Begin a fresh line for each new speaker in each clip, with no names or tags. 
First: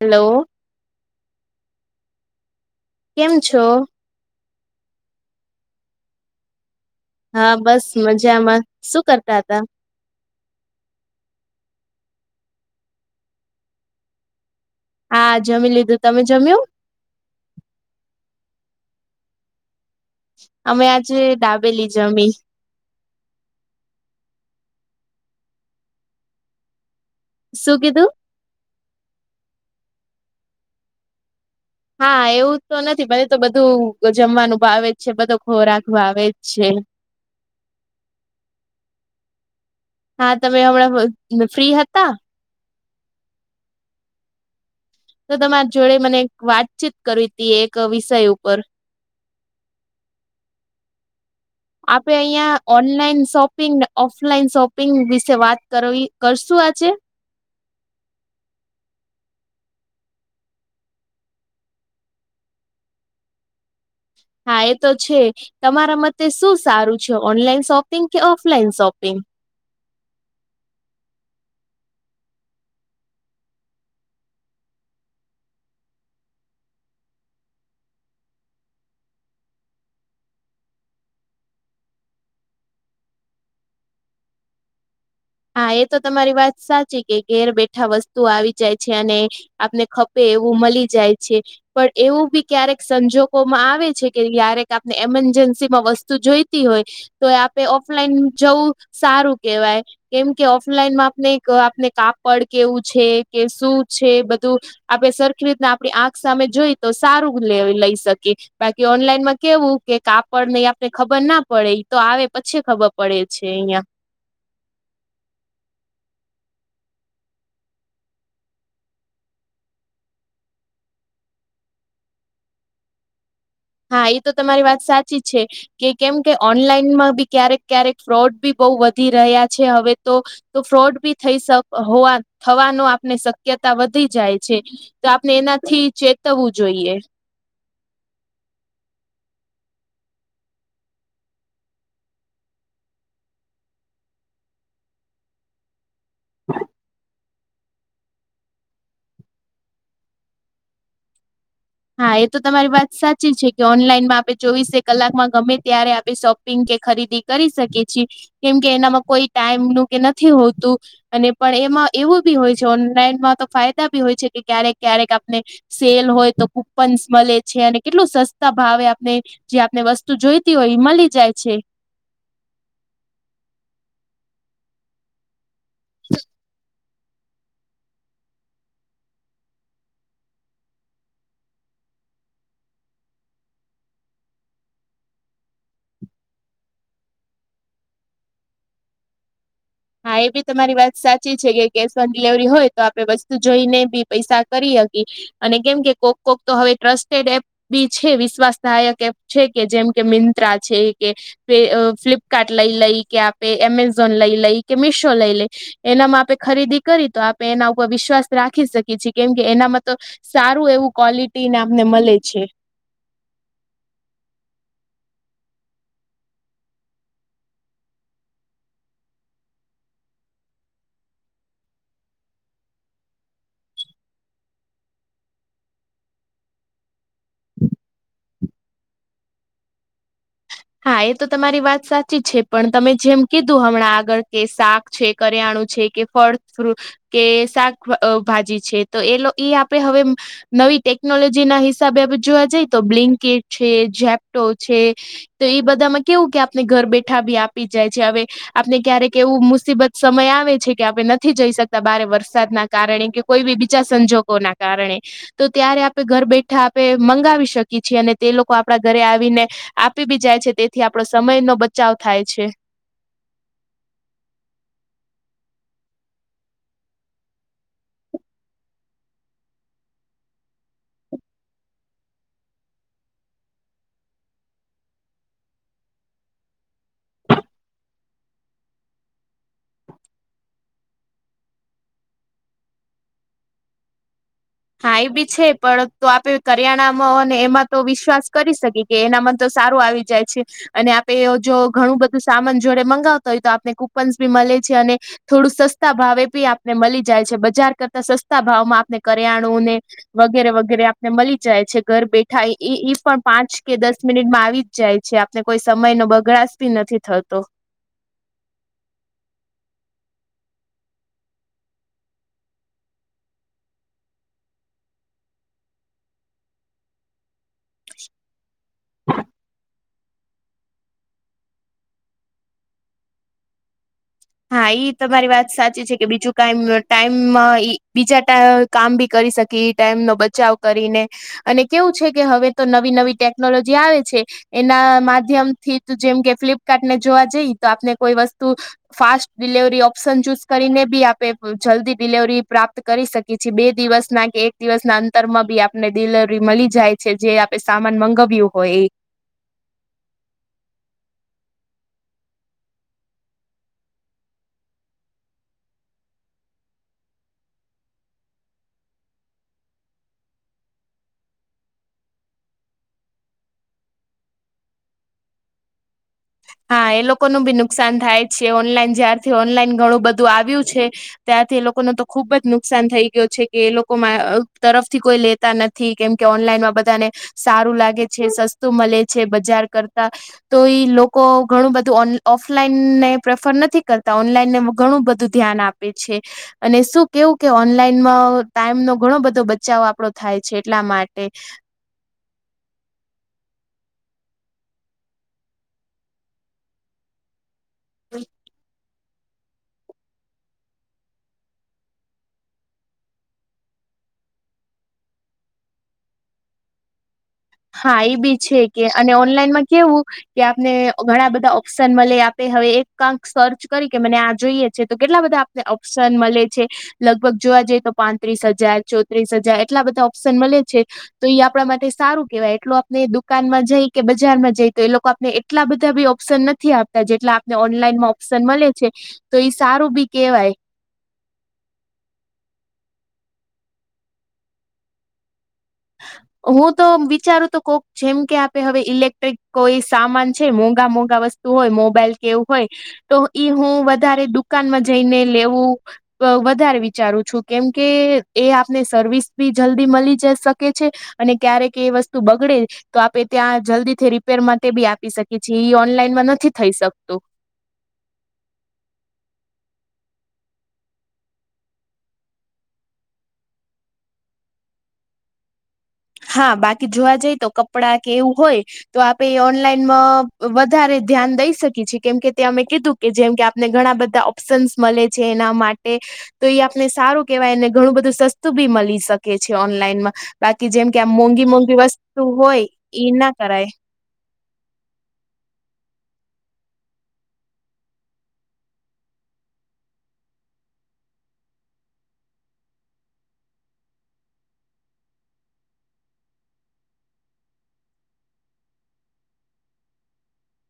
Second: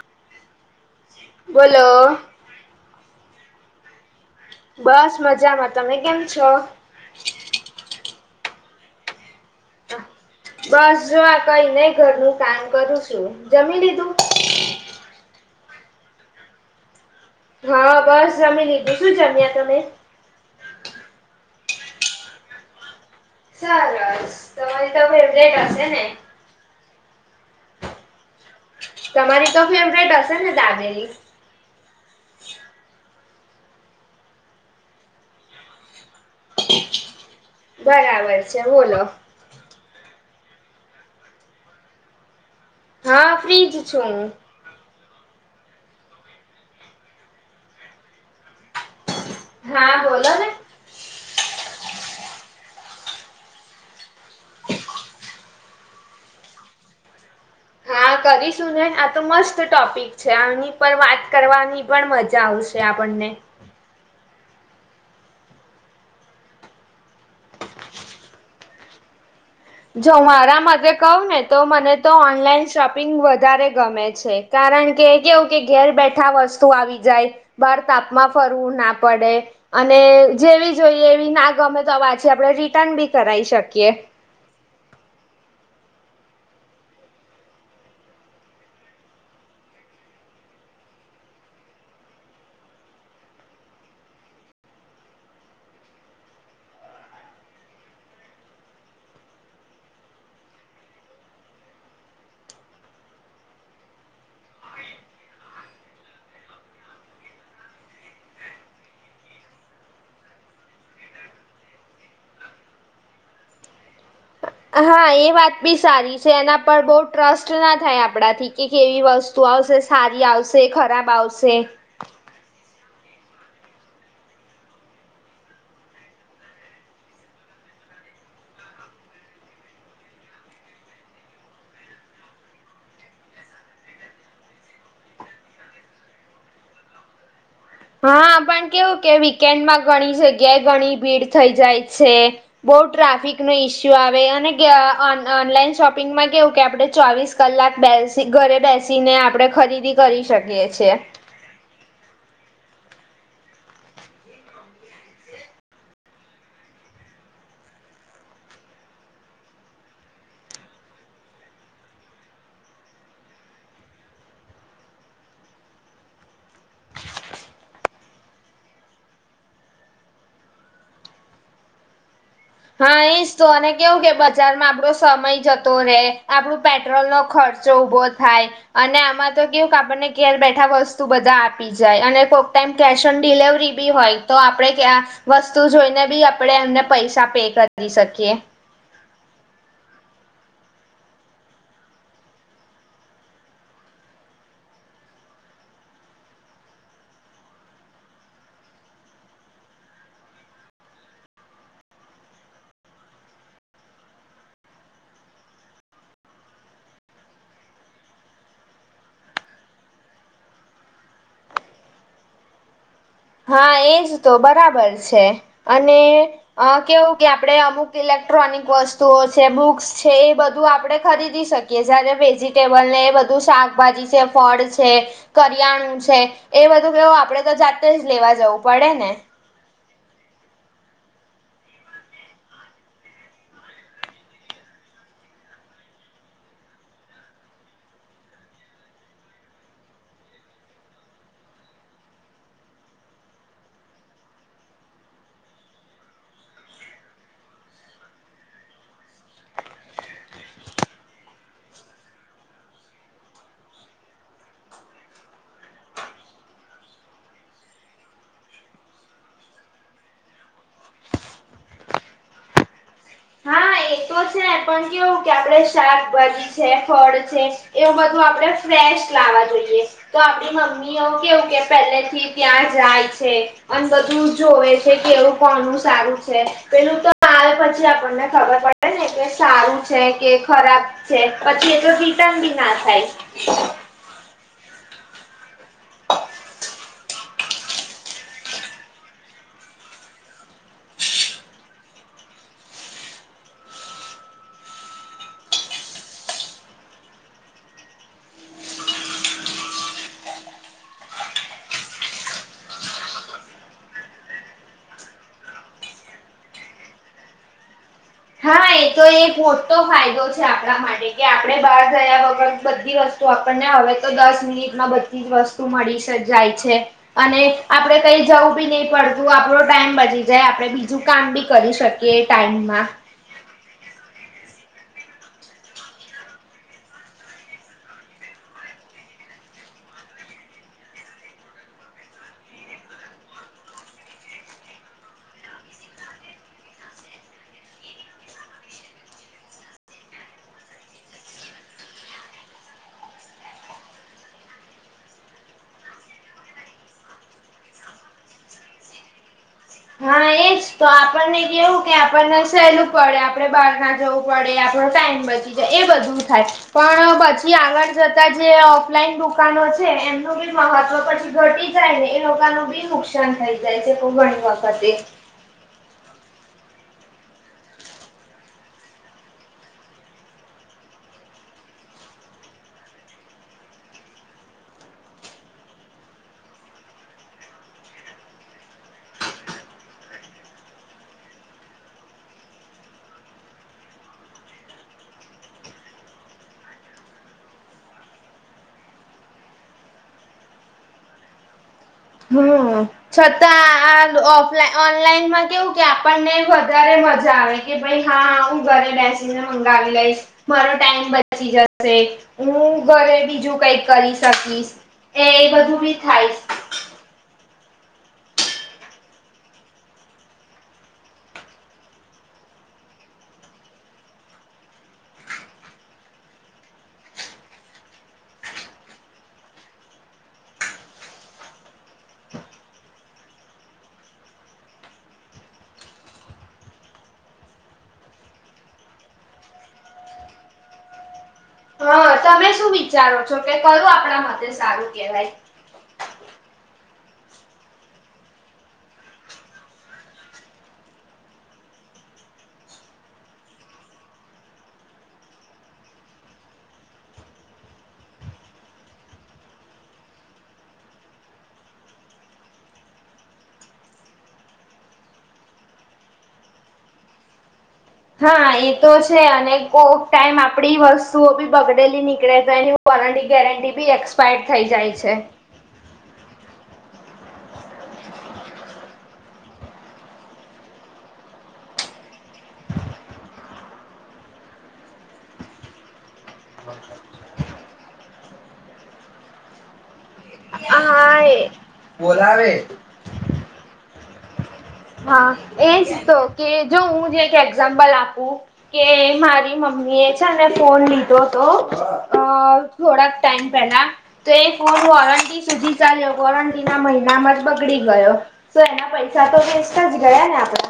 Hello.
બોલો.
કેમ છો?
બસ મજામાં, તમે કેમ છો?
હા, બસ મજામાં શું કરતા હતાં?
બસ જો આ કઈ નઈ ઘરનું કામ કરું શું, જમી લીધું?
હા જમી લીધું, તમે જમ્યું?
હ બસ જમી લીધું, શું જમ્યા તમે?
અમે આજે ડાબેલી જમી.
સરસ તમારી તો એવજ કર હશે ને.
શું કીધું?
તમારી તો ફેવરિટ હશે ને દાબેલી?
હા એવું તો નથી મને તો બધું જમવાનું ભાવે જ છે બધો ખોરાક ભાવેે જ છે.
બરાબર છે, બોલો.
હા તમે હમણાં ફ્રી હતા.
હા ફ્રીજ છું હું.
તો તમારા જોડે મને વાતચીત કરવી હતી એક વિષય ઉપર
હા બોલો ને
આપે અહિયાં ઓનલાઈન શોપિંગને ઓફલાઈન શોપિંગ વિશે વાત કર કરશું આજે
હા કરીશું ને આ તો મસ્ત ટોપિક છે આની પર વાત કરવાની. પણ મજા આવશે આપણને
હા એ તો છે. તમારા મતે શું સારું છે ઓનલાઈન શોપિંગ કે ઓફલાઈન શોપિંગ.
જો મારા મ કહું ને તો મને તો ઓનલાઈન શોપિંગ વધારે ગમે છે. કારણ કે કેવું કે ઘેર બેઠા વસ્તુ આવી જાય. બહાર તાપમાં ફરવું ના પડે. અને જેવી જોઈએ એવી ના ગમે તો વાછી આપણે રિટર્ન બી કરાવી શકીએ. [inaudible]
હા એ તો તમારી વાત સાચી કે ઘેર બેઠા વસ્તુ આવી જાય છે અને આપને ખપે એવું મળી જાય છે. પણ એવું બી ક્યારેક સંજોગોમાં આવે છે કે ય્યારેક આપને એમરજન્સીમાં વસ્તુ જોઈતી હોય. તો આપે ઓફલાઈન જવું સારું કેહેવાય. કેમ કે ઓફલાઈનમાં આપણે આપને કાપડ કેવું છે કે શું છે બધું આપણે સરખી રીતના આપણી આંખ સામે જોઈ તો સારું લઈ શકીએ. બાકી ઓનલાઈન માં કેવું કે કાપડ નઈ આપને ખબર ના પડે તો આવે પછી ખબર પડે છે અહિયાં.
હા એ વાત બી સારી છે એના પર બહ ટ્રસ્ટ ના થાય આપણાથી કે કેવી વસ્તુ. વસ્તુ આવશે સારી આવશે ખરાબ આવશે.
હા એ તો તમારી વાત સાચી છે. કે કેમ કે ઓનલાઈનમાં બી ક્યારેક ક્યારેક ફ્રોડ બી બહુ વધી રહ્યા છે હવે તો. તો ફ્રોડ બી થઈ થવાનો આપને શક્યતા વધી જાય છે. તો આપણે એનાથી ચેતવવું જોઈએ.
હા પણ કેવું કે વીકેન્ડમાં ઘણી જગ્યાએ ઘણી ભીડ થઇ જાય છે. બઉુ ટ્રાફિક નો ઈસ્યુ આવે અને ઓનલાઈન શોપિંગમાં કેવું કે આપડે ચોવીસ કલાક બેસી ઘરે બેસીને આપડે ખરીદી કરી શકીએ છીએ.
હા એ તો તમારી વાત સાચી છે કે ઓનલાઈનમાં આપણે ચોવીસે કલાકમાં ગમે ત્યારે આપે શોપિંગ કે ખરીદી કરી શકે છેી કેમ કે એનામાં કોઈ ટાઈમ નું કે નથી હોતું. અને પણ એમાં એવું બી હોય છે ઓનલાઈનમાં તો ફાયદા બી હોય છે કે ક્યારેક ક્યારેક આપને સેલ હોય તો કુપન મળે છે અને કેટલું સસ્તા ભાવે આપને. જે આપને વસ્તુ જોઈતી હોય એ મળી જાય છે.
હા એજ તો અને કેવું કે બજારમાં આપડો સમય જતો રે આપડું પ પેટ્રોલ નો ખર્ચો ઉભો થાય અને આમાં તો કેવું કે આપણને કર બેઠા વસ્તુ બધા આપી. જાય અને કોઈક ટાઈમ કેશ ઓન ડિલેવરી બી હોય તો આપણે કયા. વસ્તુ જોઈને બી આપણેે એમને પૈસા પે કરી શકીએ.
હા એ બી તમારી વાત સાચી છે કે કેશ ઓન ડિલવરી હોય તો આપડે વસ્તુ જોઈને બી પૈસા કરી શકી. અને કેમ કે કોક કોક તો હવે ટ્રસ્ટેડ એપ બી છે વિશ્વાસદાયક. એ છે કે, જેમ કે મિંત્ર છે કે ફ્લિપકાર્ટ લઈ લઈ કે આપે, એમેઝોન લઈ લઈ કે મીશો લઈ લઈ. એનામાં આપે ખરીદી કરી, તો આપે એના ઉપર વિશ્વાસ રાખી શકીએ છીએ, કેમ કે એનામાં તો સારું એવું ક્વોલિટીને અમને મળે છે.
હા એજ તો બરાબર છે અને અ કેવું કે આપડણે અમુક ઇલેક્ટ્રોનિક વસ્તુઓ છે બુક્સ છે એ બધું આપડણે ખરીદી શકીએ. કે જ્યારે વેજીિટેબલને એ બધું શાકભાજી છે ફળ છે કરિયાણું છે એ બધું કેવું આપડે તો જાતે જ લેવા જવું પડે ને.
હા એ તો તમારી વાત સાચી છે પણ તમે જેમ કીધું હમણાં આગળ કે શાક છે. કર્યાણું છે કે ફળ ફ્રૂટ કે શાકભાજી છે, તો એ એ આપણે હવે નવી ટેકનોલોજી ના હિસાબે, આપણે જોવા જઈએ તો બ્લિન્કેટ, છે જેપ્ટો છે. તો ઈ બધામાં કેવું કે આપને ઘર બેઠા બી આપી જ જાય છે હવે. આપણે ક્યારેક એવું મુસીબત સમય આવે છે કે આપણે નથી જઈ શકતા, બારે વરસાદ ના કારણે કે કોઈ બી બીજા સંજોગો ના કારણે તો ત્યારે આપે ઘર બેઠા આપે મંગાવી શકીએ છીએ, અને તે લોકો આપણા ઘરે આવીને આપી બી જાય છે, તેથી આપડો સમય નો બચાવ થાય છે.
હા, એ તો છે. પણ કેવું કે આપડે શાકભાજી ફળ છે, એવું બધું આપણે ફ્રેશ લાવવા જોઈએ‌. તો આપડી મમ્મી એવું કેવું કે, પહેલેથી ત્યાં જાય છે. અને બધું જોવે છે કે, એવું કોનું સારું છે, પેલું તો આવે પછી, આપણને ખબર પડે ને કે સારું છે કે ખરાબ છે, પછી એ તો રિટર્ન બી ના થાય.
હા, એ બી છે, પણ તો આપે કરિયાણામાં ને એમાં તો વિશ્વાસ કરી શકીએ. એ એના મા તો સારું આવી જાય છે. અને આપે જો ઘણું બધું સામાન જોડે મંગાવતા હોય, તો આપને કુપનસ ભી મલે છે અને થોડું સસ્તા ભાવે બી આપને મલી જાય છે, બજાર કરતા સસ્તા ભાવમાં આપણે કરિયાણુંને વગેરે વગેરે આપને મલી જાય છે, ઘર બેઠા. એ એ પણ પાંચ કે દસ મિનિટમાં આવી જાય છે, આપને કોઈ સમય નો બગડાસ બી નથી થતો.
હા, એ. તો એ મોટો ફાયદો છે આપણા માટે કે, આપડે બહાર ગયા વગર બધી વસ્તુ તો આપણને હવે તો દસ મિનિટમાં બધી જ વસ્તુ મળી જાય છે અને આપડે કઈ જવું બી નહીં પડતું, આપડો ટાઈમ બચી જે આપણે બીજું કામ બી કરી શકીએ ટાઈમમાં.
હા, ઈ તમારી વાત સાચી છે કે, બીજું ક ટાઈમ, બીજા કામ બી કરી શકી ઈ, ટાઈમ નો બચાવ કરીને. અને કેવું છે કે, હવે તો નવી નવી ટેકનોલોજી આવે છે. એના માધ્યમ થી, જેમ કે ફ્લિપકાર્ટ ને જોવા જઈએ તો, આપને કોઈ વસ્તુ ફાસ્ટ ડિલેવરી ઓપ્શન ચૂઝ કરીને બી આપણે જલ્દી ડિલવરી પ્રાપ્ત કરી શકીએ. પછી બે દિવસ ના કે એક દિવસ ના અંતરમાં બી આપને ડિલીવરી મળી જાય છે, જે સામાન મંગાવ્યું હોય એ.
હા, એજ. તો આપણને કેવું કે, આપણને સહેલું પડે, આપડે બહાર ના જવું પ, ડે આપણો ટાઈમ બચે. એ બધું થાય, પણ પછી આગળ જતા જે ઓફલાઈન દુકાનો છે એમ બહાર નું મહત્વ પછી ઘટી જાય ને, એ લોકોનું બી નુકસાન થઈ જાય છે ઘણી વખતે.
હા, એ લોકો નું બી નુકસાન થાય છે. ઓનલાઈન જ્યારથી ઓનલાઈન ઘણું બધું આવ્યું છે ત્યાંથી એ લોકો નું તો ખુબ જ નુકસાન થઈ ગયો છે કે, એ લોકો તરફથી કોઈ લેતા નથી. થી કેમ કે ઓનલાઈનમાં બધાને સારું લાગે છે, સસ્તું મલે છે બજાર કરતા. તો ઈ લોકો લોકો ઘણું બધું ઓફલાઈન ને પ્રેફર નથી કરતા, ઓનલાઈનને ઘણું બધું ધ્યાન આપે છે. અને શું કેવું કે, ઓનલાઈનમાં ટાઈમનો ઘણો બધો બચાવ આપણો થાય છે, એટલા માટે.
હમ. છતાં આફ ઓનલાઈનમાં કેવું કે આપણને વધારે મજા આવે. કે ભાઈ, હા, હું ઘરે બેસી ને મંગાવી લઈશ. મારો ટાઈમ બચી જશે, હું ઘરે બીજું કઈ કરી શકીશ. એ એ બધું બી થાય.
હા એ બી છે કે અને ઓનલાઈનમાં કેવું. કે આપને ઘણા બધા ઓપ્શન મળે આપે હવે એકાંક સર્ચ કરી કે મને આ જોઈએ છે તો કેટલા બધા. ઓપ્શન મળે છે. લગભગ જોવા જઈએ તો પાંત્રીસ હજાર ચોત્રીસ હજાર એટલા બધા ઓપ્શન મળે છે. તો આપણા માટે સારું. કેવાય એટલો આપને દુકાન માં જઈ કે બજારમાં જઈ તો એ લોકો આપને એટલા બધા બી ઓપ્શન નથી આપે. જેટલા આપને ઓનલાઈનમાં ઓપ્શન મળે છે તો ઈ સારું બી કેવાય.
હા તમે શું. વિચારો છો કે કરું આપણા માટેથે સારું કહેવાય.
હા. હું તો વિચારું તો કોક જેમ કે આપે હવે ઈલેક્ટ્રિક કોઈ સામાન છે મોંઘા મોંઘા વસ્તુ. હોય મોબાઈલ કેવું હોય તો ઈ હું વધારે દુકાનમાં જઈને લેવું. વધારે વિચારું છું કેમ કે એ આપને સર્વિસ બી જલ્દી મળી જ શકે. છે અને ક્યારેક એ વસ્તુ બગડે. તો આપણે ત્યાં જલ્દીથી રિપેર માટે બી આપી શકીએીએ એ ઓનલાઈનમાં નથી થઈ શકતું.
હા એ તો છે અને કોક ટાઈમ આપડી વસ્તુઓ બી બગડેલી નીકળે છે એની. વોરંટી ગેરંટી બી એક્સપાયર્ડ થઈ જાય છે.
હા બાકી જોવા જઈ તો કપડા કે એવું હોય. તો આપે એ ઓનલાઈનમાં વધારે ધ્યાન દઈ શકીએ છીએ કેમ કે તે અમે કીધું. કે જેમ કે આપને ઘણા બધા ઓપ્શન્સ મળે છે એના માટે. તો એ આપને સારું કેવાયને ઘણું બધું સસ્તું બી મળી શકે છે ઓનલાઈનમાં બાકી. કે જેમ કે આમ
હા
મોંઘી
એ
મોંઘી વસ્તુ હોય
બોલાવે
એ ના કરાય.
હા એજ તો કે જો હું જે એક્ઝામ્પલ આપું. કે મારી મમ્મી એ છે ને ફોન લીધો હતો અ. થોડાક ટાઈમ પેલા. તો એ ફોન વોરંટી સુધી ચાલ્યો વોરંટીના મહિનામાં જ બગડી ગયો. તો એના પૈસા તો વેસ્ટતા જ ગયા ને આપણે.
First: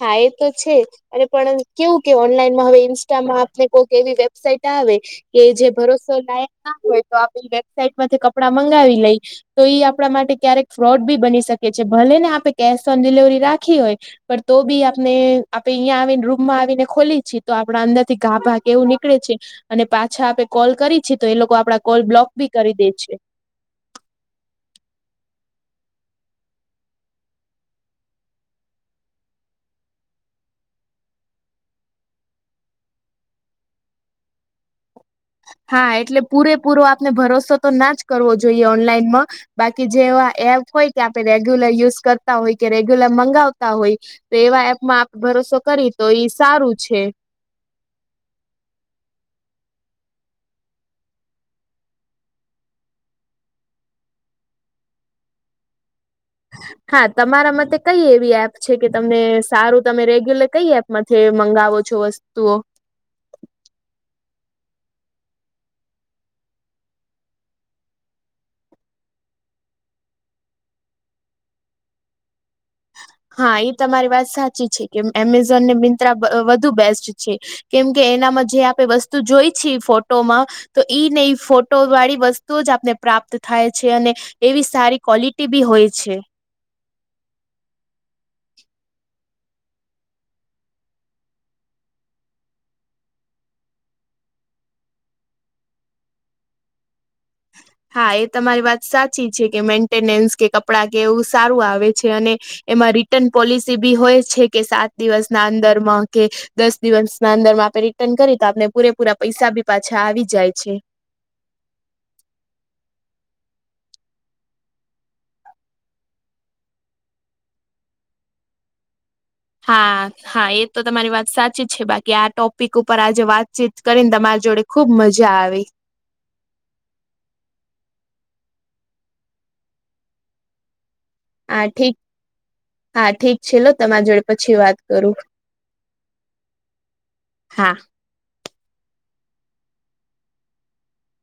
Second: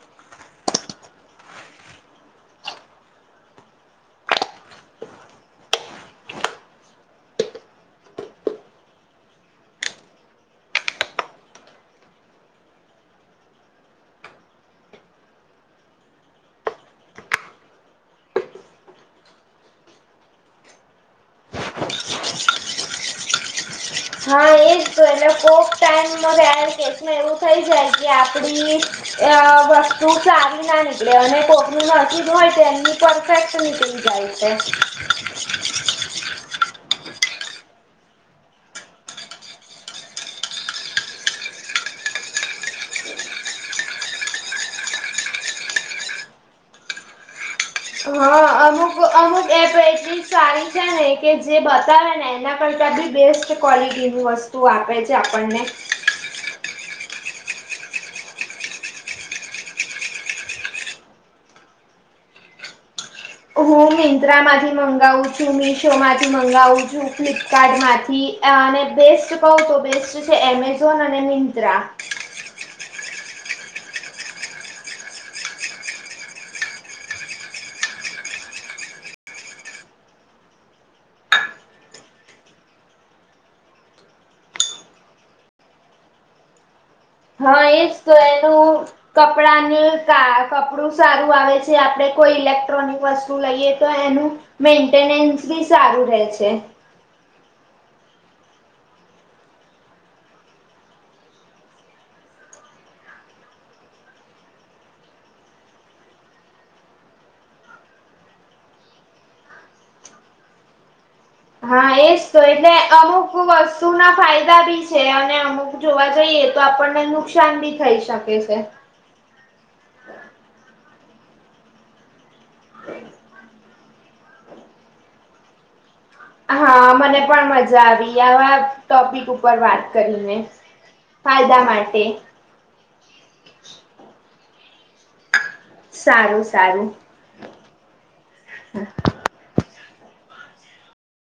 હા એ તો છે. અને પણ કેવું કે ઓનલાઈનમાં હવે ઇન્સ્ટામાં આપને કોઈક એવી વેબસાઈટ આવે. કે જે ભરોસો લાયક ના હોય તો આપે વેબસાાઈટ માંથી કપડા મંગાવી લઈ. તો ઈ આપણા માટે ક્યારેક ફ્રોડ બી બની શકે છે ભલે ને આપે કેશ ઓન ડિલિવરી રાખી હોય. પણ તો બી આપને આપડે અહીંયા આવીને રૂમમાં આવીને ખોલી છીએ તો આપણા અંદર થી ગાભા કે એવું નીકળે છે. અને પાછા આપે કોલ કરી છી તો એ લોકો આપડા કોલ બ્લોક બી કરી દે છે.
હા એજ. કોક ટાઈમમાં ગ કેસમાં એવું થઈ જાય કે આપડી. અ વસ્તુ સારી ના નીકળે અને કોકનું નરકદ હોય તો એમની પરફેક્ટ નીકળી જાય. હે.
હા એટલે પૂરેપૂરો આપને ભરોસો તો ના જ કરવો જોઈએ ઓનલાઈનમાં. બાકી જે એવા એપ હોય કે આપણે રેગ્યુલર યુઝ કરતા હોય કે રેગ્યુલર મંગાવતા હોય. તો એવા એપમાં આપણે ભરોસો કરી તો ઈ સારું છે.
હા અમુક અમુક એપ એટલી સારી છે. કે જે બતાવે ને એના કરતા બી બેસ્ટ ક્વલિટી ન વસ્તુ આપે છે આપણને.
હા તમારા મતે કઈ એવી એપ છે કે તમને સારું તમે રેગ્યુલર કઈ એપ. મથે મંગાવો છો વસ્તુઓ.
હું મિંત્રા માંથી મંગાવું છું મિશોમાંથી મંગાવું છું ફ્લિપકાર્ટ માંથી અને બેસ્ટ કહું તો બેસ્ટ છે એમેઝોન અને મિંત્રા
હા એ તમારી વાત સાચી છે કે એમેઝોન ને મિંત્રા વધુ બેસ્ટ છે. કેમ કે એનામાં જે આપણે વસ્તુ જોઈ છીએ ફોટોમાં. તો ઈ ન એ ફોટો વાળી વસ્તુ જ આપને પ્રાપ્ત થાય છે અને એવી સારી ક્વલિટી બી હોય છે.
હા એજ તો એનું કપડાનું કપડું સારું આવે છે આપડે કોઈ ઇલેક્ટ્રોનિક વસ્તુ લઈએ તો એનું મેન્ટેનન્સ બી સારું રહેે છે.
હા એ તમારી વાત સાચી છે કે મેન્ટેનન્સ કે કપડાં કે એવું સારું આવે છે અને એમાં રિટર્ન પોલિસી બી હોય છે કે સાત દિવસના અંદરમાં કે દસ દિવસ ના અંદરમાં આપણે રિટર્ન કરી તો આપને પૂરેપૂરા પૈસા બી પાછા આવી જાય છે.
હા એજ તો એટલે અમુક વસ્તુ ના ફાયદા ભી છે અને અમુક જોવા જઈએ તો આપણને નુકસાન ભી થઈ શકે છે.
હા હા એ તો તમારી વાત સાચી જ છે બાકી આ ટોપિક ઉપર આજે વાતચીત કરીને તમારી જોડે ખુબ મજા આવી.
હા મને પણ મજા આવી આવા ટોપિક ઉપર વાત કરીને. ફાયદા
હા ઠીક
માટે
હા ઠીક છે લો તમારા જોડે પછી વાત કરું.
સારું સારું.
હા.